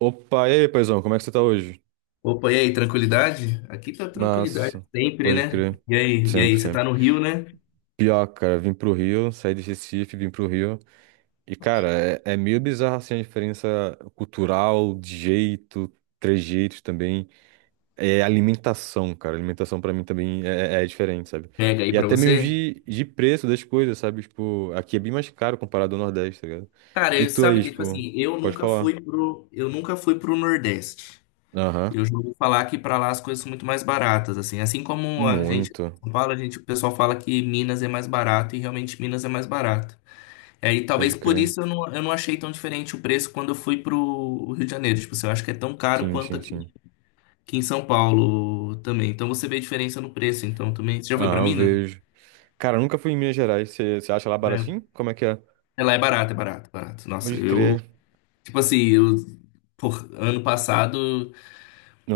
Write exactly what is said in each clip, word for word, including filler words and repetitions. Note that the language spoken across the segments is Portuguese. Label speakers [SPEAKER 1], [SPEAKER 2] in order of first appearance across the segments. [SPEAKER 1] Opa, e aí, paizão, como é que você tá hoje?
[SPEAKER 2] Opa, e aí, tranquilidade? Aqui tá tranquilidade
[SPEAKER 1] Massa,
[SPEAKER 2] sempre,
[SPEAKER 1] pode
[SPEAKER 2] né?
[SPEAKER 1] crer.
[SPEAKER 2] E aí, e
[SPEAKER 1] Sempre,
[SPEAKER 2] aí, você tá
[SPEAKER 1] sempre.
[SPEAKER 2] no Rio, né?
[SPEAKER 1] Pior, cara, vim pro Rio, saí de Recife, vim pro Rio. E, cara, é, é meio bizarro assim a diferença cultural, de jeito, trejeitos também. É alimentação, cara. Alimentação pra mim também é, é é diferente, sabe?
[SPEAKER 2] Pega aí
[SPEAKER 1] E
[SPEAKER 2] pra
[SPEAKER 1] até mesmo
[SPEAKER 2] você.
[SPEAKER 1] de, de preço das coisas, sabe? Tipo, aqui é bem mais caro comparado ao Nordeste, tá ligado?
[SPEAKER 2] Cara,
[SPEAKER 1] E
[SPEAKER 2] eu,
[SPEAKER 1] tu
[SPEAKER 2] sabe
[SPEAKER 1] aí,
[SPEAKER 2] que, tipo
[SPEAKER 1] tipo,
[SPEAKER 2] assim, eu
[SPEAKER 1] pode
[SPEAKER 2] nunca
[SPEAKER 1] falar.
[SPEAKER 2] fui pro, eu nunca fui pro Nordeste.
[SPEAKER 1] Aham,
[SPEAKER 2] Eu já ouvi falar que pra lá as coisas são muito mais baratas, assim. Assim como a gente em
[SPEAKER 1] muito.
[SPEAKER 2] São Paulo, a gente, o pessoal fala que Minas é mais barato e realmente Minas é mais barato. É, e aí,
[SPEAKER 1] Pode
[SPEAKER 2] talvez por
[SPEAKER 1] crer.
[SPEAKER 2] isso eu não, eu não achei tão diferente o preço quando eu fui pro Rio de Janeiro. Tipo assim, eu acho que é tão caro
[SPEAKER 1] Sim,
[SPEAKER 2] quanto
[SPEAKER 1] sim,
[SPEAKER 2] aqui
[SPEAKER 1] sim.
[SPEAKER 2] Aqui em São Paulo também. Então você vê a diferença no preço, então também. Você já foi pra
[SPEAKER 1] Ah, eu
[SPEAKER 2] Minas?
[SPEAKER 1] vejo. Cara, eu nunca fui em Minas Gerais. Você você acha lá
[SPEAKER 2] É.
[SPEAKER 1] baratinho? Como é que é?
[SPEAKER 2] É, lá é barato, é barato, é barato. Nossa,
[SPEAKER 1] Pode
[SPEAKER 2] eu,
[SPEAKER 1] crer.
[SPEAKER 2] tipo assim, eu, por, ano passado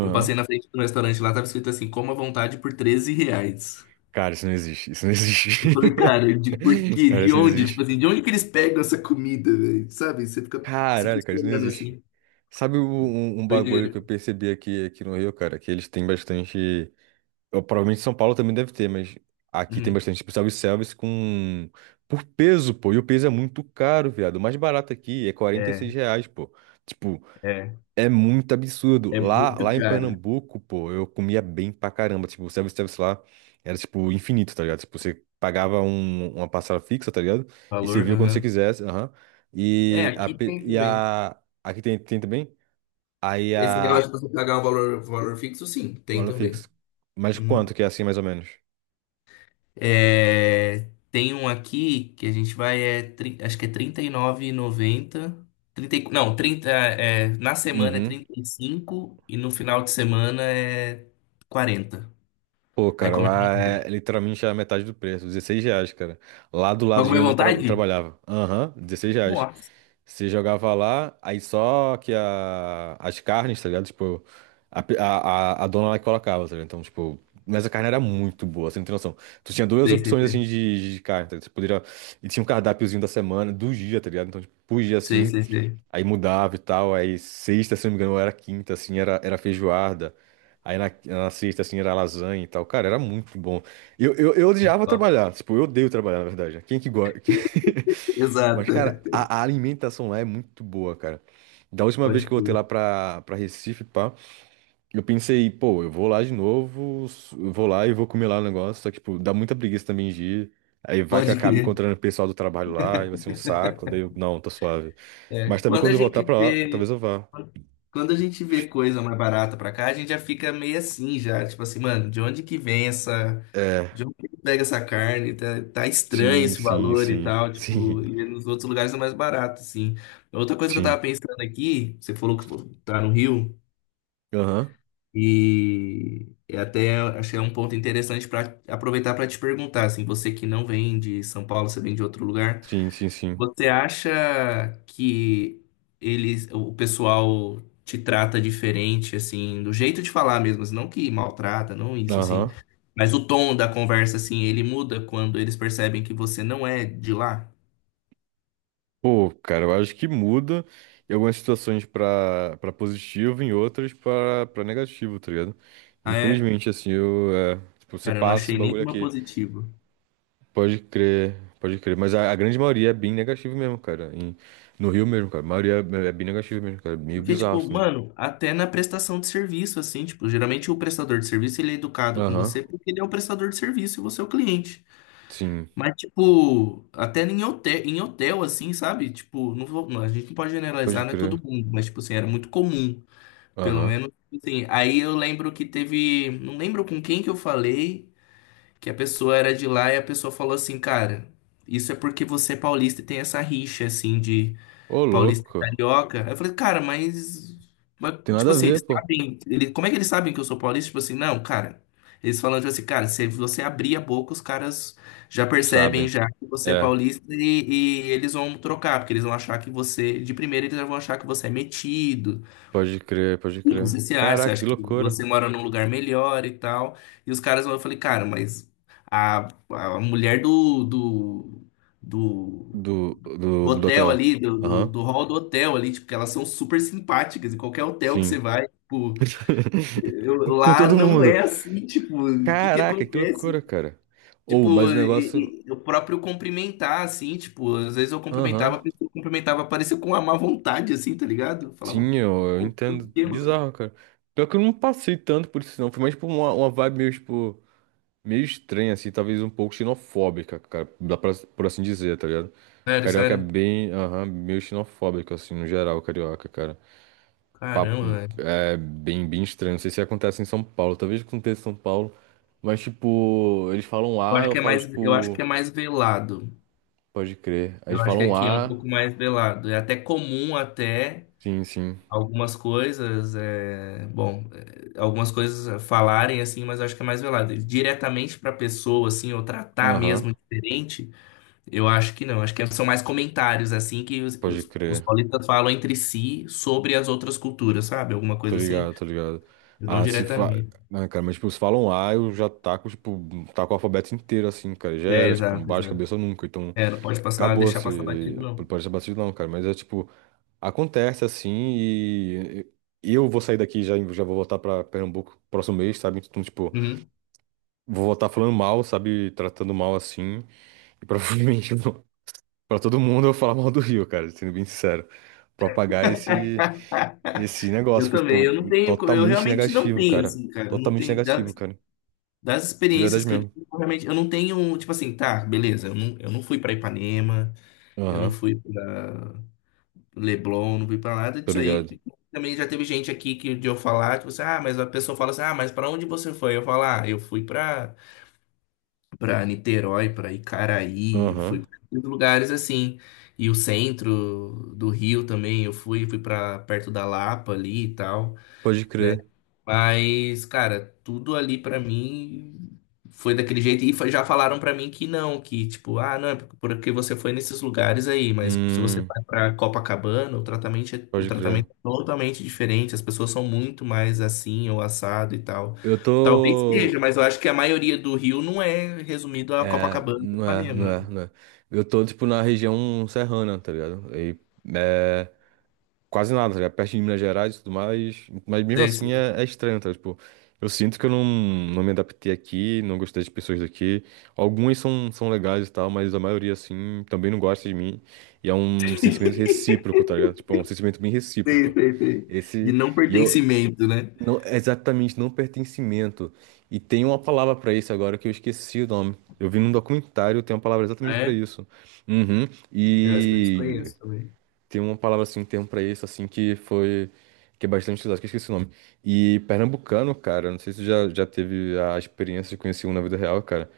[SPEAKER 2] eu passei na frente do restaurante lá, tava escrito assim, coma à vontade por treze reais.
[SPEAKER 1] Cara, isso não existe. Isso não existe.
[SPEAKER 2] Eu falei, cara, de por quê?
[SPEAKER 1] Cara,
[SPEAKER 2] De
[SPEAKER 1] isso não
[SPEAKER 2] onde? Tipo
[SPEAKER 1] existe.
[SPEAKER 2] assim, de onde que eles pegam essa comida, velho? Sabe? Você fica se
[SPEAKER 1] Caralho, cara, isso não
[SPEAKER 2] questionando
[SPEAKER 1] existe.
[SPEAKER 2] assim.
[SPEAKER 1] Sabe o- um, um bagulho
[SPEAKER 2] Doideira.
[SPEAKER 1] que eu percebi aqui, aqui no Rio, cara? Que eles têm bastante. Eu, provavelmente São Paulo também deve ter, mas aqui tem
[SPEAKER 2] Uhum.
[SPEAKER 1] bastante tipo, self-service com. Por peso, pô. E o peso é muito caro, viado. O mais barato aqui é quarenta e seis
[SPEAKER 2] É,
[SPEAKER 1] reais, pô. Tipo.
[SPEAKER 2] é.
[SPEAKER 1] É muito absurdo.
[SPEAKER 2] É
[SPEAKER 1] Lá,
[SPEAKER 2] muito
[SPEAKER 1] lá em
[SPEAKER 2] caro.
[SPEAKER 1] Pernambuco, pô, eu comia bem pra caramba. Tipo, o self-service lá era, tipo, infinito, tá ligado? Tipo, você pagava um- uma parcela fixa, tá ligado? E você
[SPEAKER 2] Valor?
[SPEAKER 1] via quando você
[SPEAKER 2] Aham.
[SPEAKER 1] quisesse, aham.
[SPEAKER 2] É,
[SPEAKER 1] E a,
[SPEAKER 2] aqui
[SPEAKER 1] pe-
[SPEAKER 2] tem
[SPEAKER 1] e
[SPEAKER 2] também.
[SPEAKER 1] a... Aqui tem, tem também? Aí
[SPEAKER 2] Esse negócio
[SPEAKER 1] a...
[SPEAKER 2] de você pagar um valor, valor fixo, sim, tem
[SPEAKER 1] Valor
[SPEAKER 2] também.
[SPEAKER 1] fixo. Mas
[SPEAKER 2] Uhum.
[SPEAKER 1] quanto que é assim, mais ou menos?
[SPEAKER 2] É, tem um aqui que a gente vai, é, tri- acho que é R trinta e nove reais e noventa centavos. trinta, e- nove e noventa trinta e- não, trinta é, na semana é
[SPEAKER 1] Uhum.
[SPEAKER 2] trinta e cinco e no final de semana é quarenta.
[SPEAKER 1] Pô,
[SPEAKER 2] Aí
[SPEAKER 1] cara,
[SPEAKER 2] come à
[SPEAKER 1] lá é
[SPEAKER 2] vontade.
[SPEAKER 1] literalmente a metade do preço, dezesseis reais, cara. Lá do
[SPEAKER 2] Vai comer
[SPEAKER 1] ladinho
[SPEAKER 2] à
[SPEAKER 1] onde eu, tra- eu
[SPEAKER 2] vontade?
[SPEAKER 1] trabalhava. Aham, dezesseis reais.
[SPEAKER 2] Nossa.
[SPEAKER 1] Você jogava lá, aí só que a, as carnes, tá ligado? Tipo, a, pe- a, a a dona lá que colocava, tá ligado? Então, tipo, mas a carne era muito boa, você não tem noção. Tu tinha duas
[SPEAKER 2] Sei, sei,
[SPEAKER 1] opções, assim,
[SPEAKER 2] sei.
[SPEAKER 1] de, de carne, tá ligado? Você poderia... E tinha um cardápiozinho da semana, do dia, tá ligado? Então, tipo, por dia,
[SPEAKER 2] Sei,
[SPEAKER 1] assim,
[SPEAKER 2] sei, sei.
[SPEAKER 1] aí mudava e tal. Aí sexta, se não me engano, ou era quinta, assim, era, era feijoada. Aí na, na sexta, assim, era lasanha e tal. Cara, era muito bom. Eu, eu, eu odiava trabalhar, tipo, eu odeio trabalhar, na verdade. Quem que gosta? Mas, cara,
[SPEAKER 2] Exato.
[SPEAKER 1] a, a alimentação lá é muito boa, cara. Da última vez
[SPEAKER 2] Pode
[SPEAKER 1] que eu voltei
[SPEAKER 2] crer.
[SPEAKER 1] lá pra, pra Recife, pá, eu pensei, pô, eu vou lá de novo, s- eu vou lá e vou comer lá o negócio. Só que, tipo, dá muita preguiça também de ir. Aí vai que eu
[SPEAKER 2] Pode
[SPEAKER 1] acabo
[SPEAKER 2] crer.
[SPEAKER 1] encontrando o pessoal do trabalho lá, e vai ser um saco. Daí eu, não, tá suave.
[SPEAKER 2] É,
[SPEAKER 1] Mas também
[SPEAKER 2] quando
[SPEAKER 1] quando
[SPEAKER 2] a
[SPEAKER 1] eu voltar
[SPEAKER 2] gente
[SPEAKER 1] pra lá,
[SPEAKER 2] vê.
[SPEAKER 1] talvez eu vá.
[SPEAKER 2] Quando a gente vê coisa mais barata pra cá, a gente já fica meio assim já, tipo assim, mano, de onde que vem essa,
[SPEAKER 1] É,
[SPEAKER 2] de onde que pega essa carne? Tá, tá estranho
[SPEAKER 1] sim,
[SPEAKER 2] esse
[SPEAKER 1] sim,
[SPEAKER 2] valor e
[SPEAKER 1] sim,
[SPEAKER 2] tal,
[SPEAKER 1] sim,
[SPEAKER 2] tipo, e nos outros lugares é mais barato, assim. Outra coisa que eu
[SPEAKER 1] sim.
[SPEAKER 2] tava pensando aqui, você falou que tá no Rio
[SPEAKER 1] Aham,
[SPEAKER 2] e eu até achei um ponto interessante pra aproveitar pra te perguntar, assim, você que não vem de São Paulo, você vem de outro lugar.
[SPEAKER 1] sim, sim, sim.
[SPEAKER 2] Você acha que eles, o pessoal te trata diferente, assim, do jeito de falar mesmo, assim, não que maltrata, não isso, assim,
[SPEAKER 1] Aham.
[SPEAKER 2] mas o tom da conversa, assim, ele muda quando eles percebem que você não é de lá?
[SPEAKER 1] Pô, cara, eu acho que muda em algumas situações pra, pra positivo, em outras pra, pra negativo, tá ligado?
[SPEAKER 2] Ah, é?
[SPEAKER 1] Infelizmente, assim, eu, é, tipo, você
[SPEAKER 2] Cara, eu não
[SPEAKER 1] passa esse
[SPEAKER 2] achei
[SPEAKER 1] bagulho
[SPEAKER 2] nenhuma
[SPEAKER 1] aqui.
[SPEAKER 2] positiva.
[SPEAKER 1] Pode crer, pode crer. Mas a, a grande maioria é bem negativo mesmo, cara. Em- no Rio mesmo, cara. A maioria é, é bem negativo mesmo, cara. Meio
[SPEAKER 2] Porque,
[SPEAKER 1] bizarro,
[SPEAKER 2] tipo,
[SPEAKER 1] assim.
[SPEAKER 2] mano, até na prestação de serviço, assim, tipo, geralmente o prestador de serviço, ele é educado com
[SPEAKER 1] Aham,
[SPEAKER 2] você porque ele é o prestador de serviço e você é o cliente.
[SPEAKER 1] sim.
[SPEAKER 2] Mas, tipo, até em hotel, em hotel, assim, sabe? Tipo, não vou- não, a gente não pode generalizar,
[SPEAKER 1] Pode
[SPEAKER 2] não é todo
[SPEAKER 1] crer.
[SPEAKER 2] mundo, mas, tipo assim, era muito comum, pelo
[SPEAKER 1] Aham.
[SPEAKER 2] menos, tipo assim. Aí eu lembro que teve, não lembro com quem que eu falei, que a pessoa era de lá e a pessoa falou assim, cara, isso é porque você é paulista e tem essa rixa, assim, de
[SPEAKER 1] Ô,
[SPEAKER 2] paulista e
[SPEAKER 1] louco.
[SPEAKER 2] carioca. Eu falei, cara, mas, mas,
[SPEAKER 1] Tem
[SPEAKER 2] tipo
[SPEAKER 1] nada a
[SPEAKER 2] assim,
[SPEAKER 1] ver,
[SPEAKER 2] eles
[SPEAKER 1] pô.
[SPEAKER 2] sabem, ele, como é que eles sabem que eu sou paulista? Tipo assim, não, cara. Eles falando, tipo assim, cara, se você abrir a boca, os caras já percebem
[SPEAKER 1] Sabem.
[SPEAKER 2] já que você é
[SPEAKER 1] É,
[SPEAKER 2] paulista e, e eles vão trocar, porque eles vão achar que você, de primeira, eles já vão achar que você é metido,
[SPEAKER 1] pode crer, pode
[SPEAKER 2] que
[SPEAKER 1] crer.
[SPEAKER 2] você se acha, você
[SPEAKER 1] Caraca, que
[SPEAKER 2] acha que
[SPEAKER 1] loucura.
[SPEAKER 2] você mora num lugar melhor e tal. E os caras vão, eu falei, cara, mas a, a mulher do, do, do
[SPEAKER 1] Do, do,
[SPEAKER 2] do
[SPEAKER 1] do
[SPEAKER 2] hotel
[SPEAKER 1] hotel.
[SPEAKER 2] ali, do, do,
[SPEAKER 1] Aham.
[SPEAKER 2] do hall do hotel ali, tipo, que elas são super simpáticas, em qualquer hotel que você
[SPEAKER 1] Sim.
[SPEAKER 2] vai, tipo,
[SPEAKER 1] Com
[SPEAKER 2] eu-
[SPEAKER 1] com
[SPEAKER 2] lá
[SPEAKER 1] todo
[SPEAKER 2] não
[SPEAKER 1] mundo.
[SPEAKER 2] é assim, tipo, o que que
[SPEAKER 1] Caraca, que
[SPEAKER 2] acontece?
[SPEAKER 1] loucura, cara. Ou, mas
[SPEAKER 2] Tipo,
[SPEAKER 1] o negócio.
[SPEAKER 2] e- e- o próprio cumprimentar, assim, tipo, às vezes eu cumprimentava, a
[SPEAKER 1] Aham.
[SPEAKER 2] pessoa cumprimentava, parecia com uma má vontade, assim, tá ligado? Eu falava,
[SPEAKER 1] Sim, eu, eu
[SPEAKER 2] pô, por
[SPEAKER 1] entendo.
[SPEAKER 2] quê, mano?
[SPEAKER 1] Bizarro, cara. Pior que eu não passei tanto por isso, não. Foi mais por uma, uma vibe meio, tipo, meio estranha, assim, talvez um pouco xenofóbica, cara. Dá pra, por assim dizer, tá ligado?
[SPEAKER 2] Sério,
[SPEAKER 1] Carioca é
[SPEAKER 2] sério.
[SPEAKER 1] bem, aham, meio xenofóbico, assim, no geral, carioca, cara. Papo
[SPEAKER 2] Caramba, velho.
[SPEAKER 1] é bem, bem estranho. Não sei se acontece em São Paulo. Talvez aconteça em São Paulo. Mas, tipo, eles falam
[SPEAKER 2] Eu
[SPEAKER 1] A,
[SPEAKER 2] acho
[SPEAKER 1] eu
[SPEAKER 2] que é
[SPEAKER 1] falo,
[SPEAKER 2] mais, eu acho
[SPEAKER 1] tipo.
[SPEAKER 2] que é mais velado.
[SPEAKER 1] Pode crer. Aí eles
[SPEAKER 2] Eu acho que
[SPEAKER 1] falam um
[SPEAKER 2] aqui é um
[SPEAKER 1] A.
[SPEAKER 2] pouco mais velado. É até comum até.
[SPEAKER 1] Sim, sim.
[SPEAKER 2] Algumas coisas, é, bom, é, algumas coisas falarem assim, mas eu acho que é mais velado. E diretamente para pessoa assim, ou tratar
[SPEAKER 1] Aham.
[SPEAKER 2] mesmo diferente, eu acho que não. Acho que são mais comentários assim que os,
[SPEAKER 1] Pode
[SPEAKER 2] os, os
[SPEAKER 1] crer.
[SPEAKER 2] paulistas falam entre si sobre as outras culturas, sabe? Alguma
[SPEAKER 1] Tô
[SPEAKER 2] coisa assim,
[SPEAKER 1] ligado, tô ligado.
[SPEAKER 2] mas não
[SPEAKER 1] Ah, se fa...
[SPEAKER 2] diretamente.
[SPEAKER 1] Ah, cara, mas, tipo, se falam A, eu já taco, tipo, taco o alfabeto inteiro, assim, cara. Já
[SPEAKER 2] É,
[SPEAKER 1] era, tipo, não
[SPEAKER 2] exato,
[SPEAKER 1] bate
[SPEAKER 2] exato.
[SPEAKER 1] cabeça nunca. Então,
[SPEAKER 2] É, não pode passar,
[SPEAKER 1] acabou,
[SPEAKER 2] deixar passar
[SPEAKER 1] se...
[SPEAKER 2] batido, não.
[SPEAKER 1] Pode ser batido não, cara. Mas é, tipo, acontece, assim, e... E eu vou sair daqui já, já vou voltar pra Pernambuco próximo mês, sabe? Então, tipo,
[SPEAKER 2] Uhum.
[SPEAKER 1] vou voltar falando mal, sabe? Tratando mal assim. E provavelmente pra todo mundo eu falar mal do Rio, cara, sendo bem sincero. Propagar esse, esse negócio,
[SPEAKER 2] Eu
[SPEAKER 1] que,
[SPEAKER 2] também,
[SPEAKER 1] tipo,
[SPEAKER 2] eu não tenho, eu
[SPEAKER 1] totalmente
[SPEAKER 2] realmente não
[SPEAKER 1] negativo,
[SPEAKER 2] tenho,
[SPEAKER 1] cara.
[SPEAKER 2] assim, cara, eu não
[SPEAKER 1] Totalmente
[SPEAKER 2] tenho.
[SPEAKER 1] negativo, cara.
[SPEAKER 2] Das
[SPEAKER 1] De
[SPEAKER 2] experiências
[SPEAKER 1] verdade
[SPEAKER 2] que eu tive,
[SPEAKER 1] mesmo.
[SPEAKER 2] eu realmente, eu não tenho, tipo assim, tá, beleza, eu não, eu não fui pra Ipanema, eu não
[SPEAKER 1] Aham,
[SPEAKER 2] fui pra Leblon, não fui pra nada
[SPEAKER 1] tô
[SPEAKER 2] disso
[SPEAKER 1] ligado.
[SPEAKER 2] aí. Também já teve gente aqui que de eu falar, tipo assim, ah, mas a pessoa fala assim, ah, mas pra onde você foi? Eu falo, ah, eu fui pra, pra Niterói, pra Icaraí, eu fui
[SPEAKER 1] Aham,
[SPEAKER 2] pra esses lugares assim. E o centro do Rio também, eu fui, fui pra perto da Lapa ali e tal,
[SPEAKER 1] pode
[SPEAKER 2] né?
[SPEAKER 1] crer.
[SPEAKER 2] Mas, cara, tudo ali pra mim foi daquele jeito. E fa- já falaram pra mim que não, que tipo, ah, não, é por- porque você foi nesses lugares aí, mas se você
[SPEAKER 1] Hum,
[SPEAKER 2] vai pra Copacabana, o tratamento é, o
[SPEAKER 1] pode crer.
[SPEAKER 2] tratamento é totalmente diferente. As pessoas são muito mais assim ou assado e tal.
[SPEAKER 1] Eu
[SPEAKER 2] Talvez seja,
[SPEAKER 1] tô.
[SPEAKER 2] mas eu acho que a maioria do Rio não é resumido a
[SPEAKER 1] É,
[SPEAKER 2] Copacabana e
[SPEAKER 1] não é, não é,
[SPEAKER 2] Ipanema.
[SPEAKER 1] não é. Eu tô, tipo, na região serrana, tá ligado? E, é, quase nada, tá ligado? Perto de Minas Gerais e tudo mais. Mas mesmo
[SPEAKER 2] Sei,
[SPEAKER 1] assim
[SPEAKER 2] sei,
[SPEAKER 1] é, é estranho, tá? Tipo, eu sinto que eu não, não me adaptei aqui, não gostei das pessoas daqui. Algumas são, são legais e tal, mas a maioria, assim, também não gosta de mim. E é um sentimento recíproco, tá ligado? Tipo, é um sentimento bem
[SPEAKER 2] sei,
[SPEAKER 1] recíproco.
[SPEAKER 2] sei. Sei. De
[SPEAKER 1] Esse.
[SPEAKER 2] não
[SPEAKER 1] E eu.
[SPEAKER 2] pertencimento, né?
[SPEAKER 1] Não, é exatamente, não pertencimento. E tem uma palavra pra isso agora que eu esqueci o nome. Eu vi num documentário, tem uma palavra
[SPEAKER 2] Ah,
[SPEAKER 1] exatamente pra
[SPEAKER 2] é,
[SPEAKER 1] isso. Uhum.
[SPEAKER 2] eu acho que eu
[SPEAKER 1] E.
[SPEAKER 2] desconheço também.
[SPEAKER 1] Tem uma palavra assim, um termo pra isso, assim, que foi. Que é bastante utilizado, que eu esqueci o nome. E pernambucano, cara, não sei se tu já, já teve a experiência de conhecer um na vida real, cara,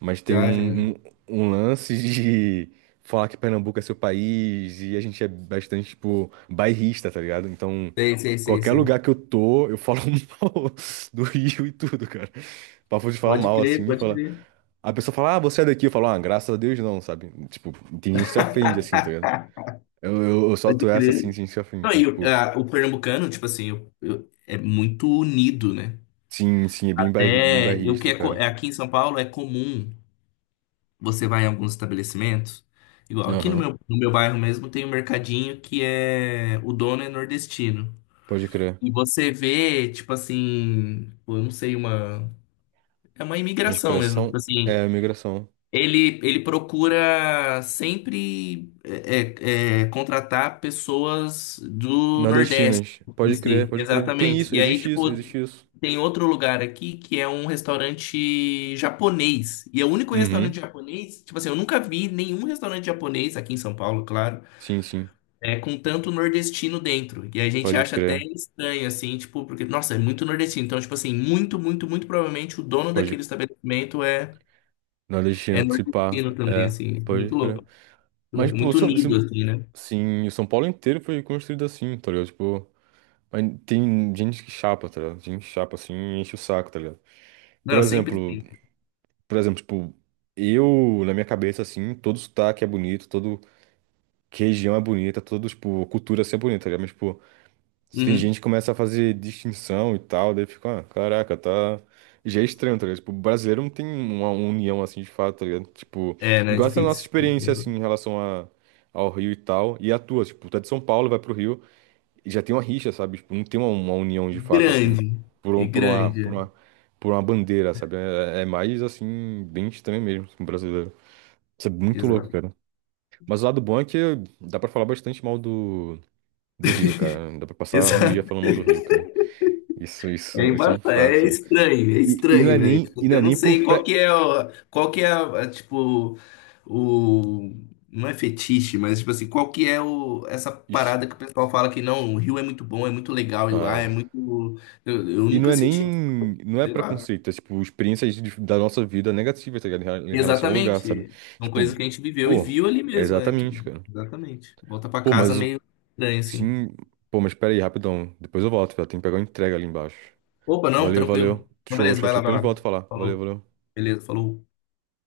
[SPEAKER 1] mas tem
[SPEAKER 2] Já, já,
[SPEAKER 1] um, um,
[SPEAKER 2] já.
[SPEAKER 1] um lance de falar que Pernambuco é seu país e a gente é bastante, tipo, bairrista, tá ligado? Então,
[SPEAKER 2] Sei, sei, sei,
[SPEAKER 1] qualquer
[SPEAKER 2] sei.
[SPEAKER 1] lugar que eu tô, eu falo mal do Rio e tudo, cara. Papo de falar
[SPEAKER 2] Pode
[SPEAKER 1] mal,
[SPEAKER 2] crer,
[SPEAKER 1] assim,
[SPEAKER 2] pode
[SPEAKER 1] fala.
[SPEAKER 2] crer.
[SPEAKER 1] A pessoa fala, ah, você é daqui, eu falo, ah, graças a Deus não, sabe? Tipo, tem gente que se ofende, assim, tá ligado? Eu, eu, eu
[SPEAKER 2] Pode
[SPEAKER 1] solto essa assim,
[SPEAKER 2] crer.
[SPEAKER 1] sim, sim, afim.
[SPEAKER 2] Não,
[SPEAKER 1] Então,
[SPEAKER 2] e o,
[SPEAKER 1] tipo,
[SPEAKER 2] a- o pernambucano, tipo assim, eu- eu- é muito unido, né?
[SPEAKER 1] sim, sim, é bem, bairri, bem
[SPEAKER 2] Até o que
[SPEAKER 1] bairrista,
[SPEAKER 2] é, co-
[SPEAKER 1] cara.
[SPEAKER 2] é aqui em São Paulo é comum. Você vai em alguns estabelecimentos, igual aqui no
[SPEAKER 1] Aham,
[SPEAKER 2] meu, no meu bairro mesmo tem um mercadinho que é o dono é nordestino.
[SPEAKER 1] pode crer.
[SPEAKER 2] E você vê, tipo assim, pô, eu não sei, uma é uma imigração mesmo, tipo
[SPEAKER 1] Expressão
[SPEAKER 2] assim.
[SPEAKER 1] é migração.
[SPEAKER 2] Ele, ele procura sempre é, é, é, contratar pessoas do Nordeste
[SPEAKER 1] Nordestinas,
[SPEAKER 2] em
[SPEAKER 1] pode crer,
[SPEAKER 2] si,
[SPEAKER 1] pode crer. Tem
[SPEAKER 2] exatamente.
[SPEAKER 1] isso,
[SPEAKER 2] E aí,
[SPEAKER 1] existe
[SPEAKER 2] tipo,
[SPEAKER 1] isso, existe isso.
[SPEAKER 2] tem outro lugar aqui que é um restaurante japonês. E é o único restaurante
[SPEAKER 1] Uhum,
[SPEAKER 2] japonês, tipo assim, eu nunca vi nenhum restaurante japonês aqui em São Paulo, claro,
[SPEAKER 1] sim, sim,
[SPEAKER 2] é, com tanto nordestino dentro. E a gente
[SPEAKER 1] pode
[SPEAKER 2] acha até
[SPEAKER 1] crer,
[SPEAKER 2] estranho, assim, tipo, porque, nossa, é muito nordestino. Então, tipo assim, muito, muito, muito provavelmente o dono
[SPEAKER 1] pode.
[SPEAKER 2] daquele estabelecimento é. É
[SPEAKER 1] Nordestino, se pá,
[SPEAKER 2] nordestino também,
[SPEAKER 1] é,
[SPEAKER 2] assim.
[SPEAKER 1] pode
[SPEAKER 2] Muito
[SPEAKER 1] crer.
[SPEAKER 2] louco. Muito
[SPEAKER 1] Mas,
[SPEAKER 2] louco.
[SPEAKER 1] pô,
[SPEAKER 2] Muito
[SPEAKER 1] São,
[SPEAKER 2] unido,
[SPEAKER 1] se-
[SPEAKER 2] assim, né?
[SPEAKER 1] sim, o São Paulo inteiro foi construído assim, tá ligado? Tipo, mas tem gente que chapa, tá ligado? Gente que chapa assim e enche o saco, tá ligado? Por
[SPEAKER 2] Não, sempre
[SPEAKER 1] exemplo.
[SPEAKER 2] tem.
[SPEAKER 1] Por exemplo, tipo, eu, na minha cabeça, assim, todo sotaque é bonito, todo que região é bonita, todo, tipo, cultura assim é bonita, tá ligado? Mas, tipo, se tem gente
[SPEAKER 2] Uhum.
[SPEAKER 1] que começa a fazer distinção e tal, daí fica, ah, caraca, tá. Já é estranho, tá ligado? Tipo, o brasileiro não tem uma união assim de fato, tá ligado? Tipo,
[SPEAKER 2] É, né? É
[SPEAKER 1] igual essa nossa
[SPEAKER 2] difícil.
[SPEAKER 1] experiência, assim, em relação a, ao Rio e tal, e a tua, tipo, tu é de São Paulo, vai pro Rio já tem uma rixa, sabe? Tipo, não tem uma, uma união de fato, assim,
[SPEAKER 2] Grande.
[SPEAKER 1] por, um-
[SPEAKER 2] E
[SPEAKER 1] por uma,
[SPEAKER 2] grande.
[SPEAKER 1] por
[SPEAKER 2] É.
[SPEAKER 1] uma, por uma bandeira, sabe? É, é mais, assim, bem estranho mesmo, assim, brasileiro. Isso é muito louco,
[SPEAKER 2] Exato.
[SPEAKER 1] cara. Mas o lado bom é que dá pra falar bastante mal do, do Rio, cara. Dá pra passar um dia
[SPEAKER 2] Exato.
[SPEAKER 1] falando mal do Rio, cara. Isso, isso,
[SPEAKER 2] É,
[SPEAKER 1] isso é
[SPEAKER 2] emba-
[SPEAKER 1] um fato,
[SPEAKER 2] é
[SPEAKER 1] sabe?
[SPEAKER 2] estranho, é
[SPEAKER 1] E, e não é
[SPEAKER 2] estranho, velho.
[SPEAKER 1] nem,
[SPEAKER 2] Tipo,
[SPEAKER 1] e
[SPEAKER 2] assim,
[SPEAKER 1] não
[SPEAKER 2] eu
[SPEAKER 1] é
[SPEAKER 2] não
[SPEAKER 1] nem por
[SPEAKER 2] sei qual
[SPEAKER 1] pré...
[SPEAKER 2] que é, o- qual que é, a- tipo. o... Não é fetiche, mas, tipo assim, qual que é o, essa parada que o
[SPEAKER 1] Ixi,
[SPEAKER 2] pessoal fala que não, o Rio é muito bom, é muito legal ir lá,
[SPEAKER 1] ah.
[SPEAKER 2] é muito... Eu, eu
[SPEAKER 1] E não
[SPEAKER 2] nunca
[SPEAKER 1] é
[SPEAKER 2] senti, isso,
[SPEAKER 1] nem, não é
[SPEAKER 2] sei lá.
[SPEAKER 1] preconceito, é tipo, experiências de- da nossa vida negativas, tá ligado? Em rela- em relação ao lugar, sabe?
[SPEAKER 2] Exatamente. São coisas
[SPEAKER 1] Tipo,
[SPEAKER 2] que a gente viveu e
[SPEAKER 1] pô,
[SPEAKER 2] viu ali
[SPEAKER 1] é
[SPEAKER 2] mesmo, é que
[SPEAKER 1] exatamente, cara.
[SPEAKER 2] exatamente. Volta pra
[SPEAKER 1] Pô,
[SPEAKER 2] casa
[SPEAKER 1] mas o-
[SPEAKER 2] meio estranho assim.
[SPEAKER 1] sim. Pô, mas espera aí, rapidão. Depois eu volto, velho. Tem que pegar uma entrega ali embaixo.
[SPEAKER 2] Opa, não,
[SPEAKER 1] Valeu,
[SPEAKER 2] tranquilo.
[SPEAKER 1] valeu.
[SPEAKER 2] Não,
[SPEAKER 1] Show,
[SPEAKER 2] beleza,
[SPEAKER 1] show,
[SPEAKER 2] vai
[SPEAKER 1] show.
[SPEAKER 2] lá, vai
[SPEAKER 1] Depois a gente
[SPEAKER 2] lá.
[SPEAKER 1] volta a falar. Valeu,
[SPEAKER 2] Falou.
[SPEAKER 1] valeu.
[SPEAKER 2] Beleza, falou.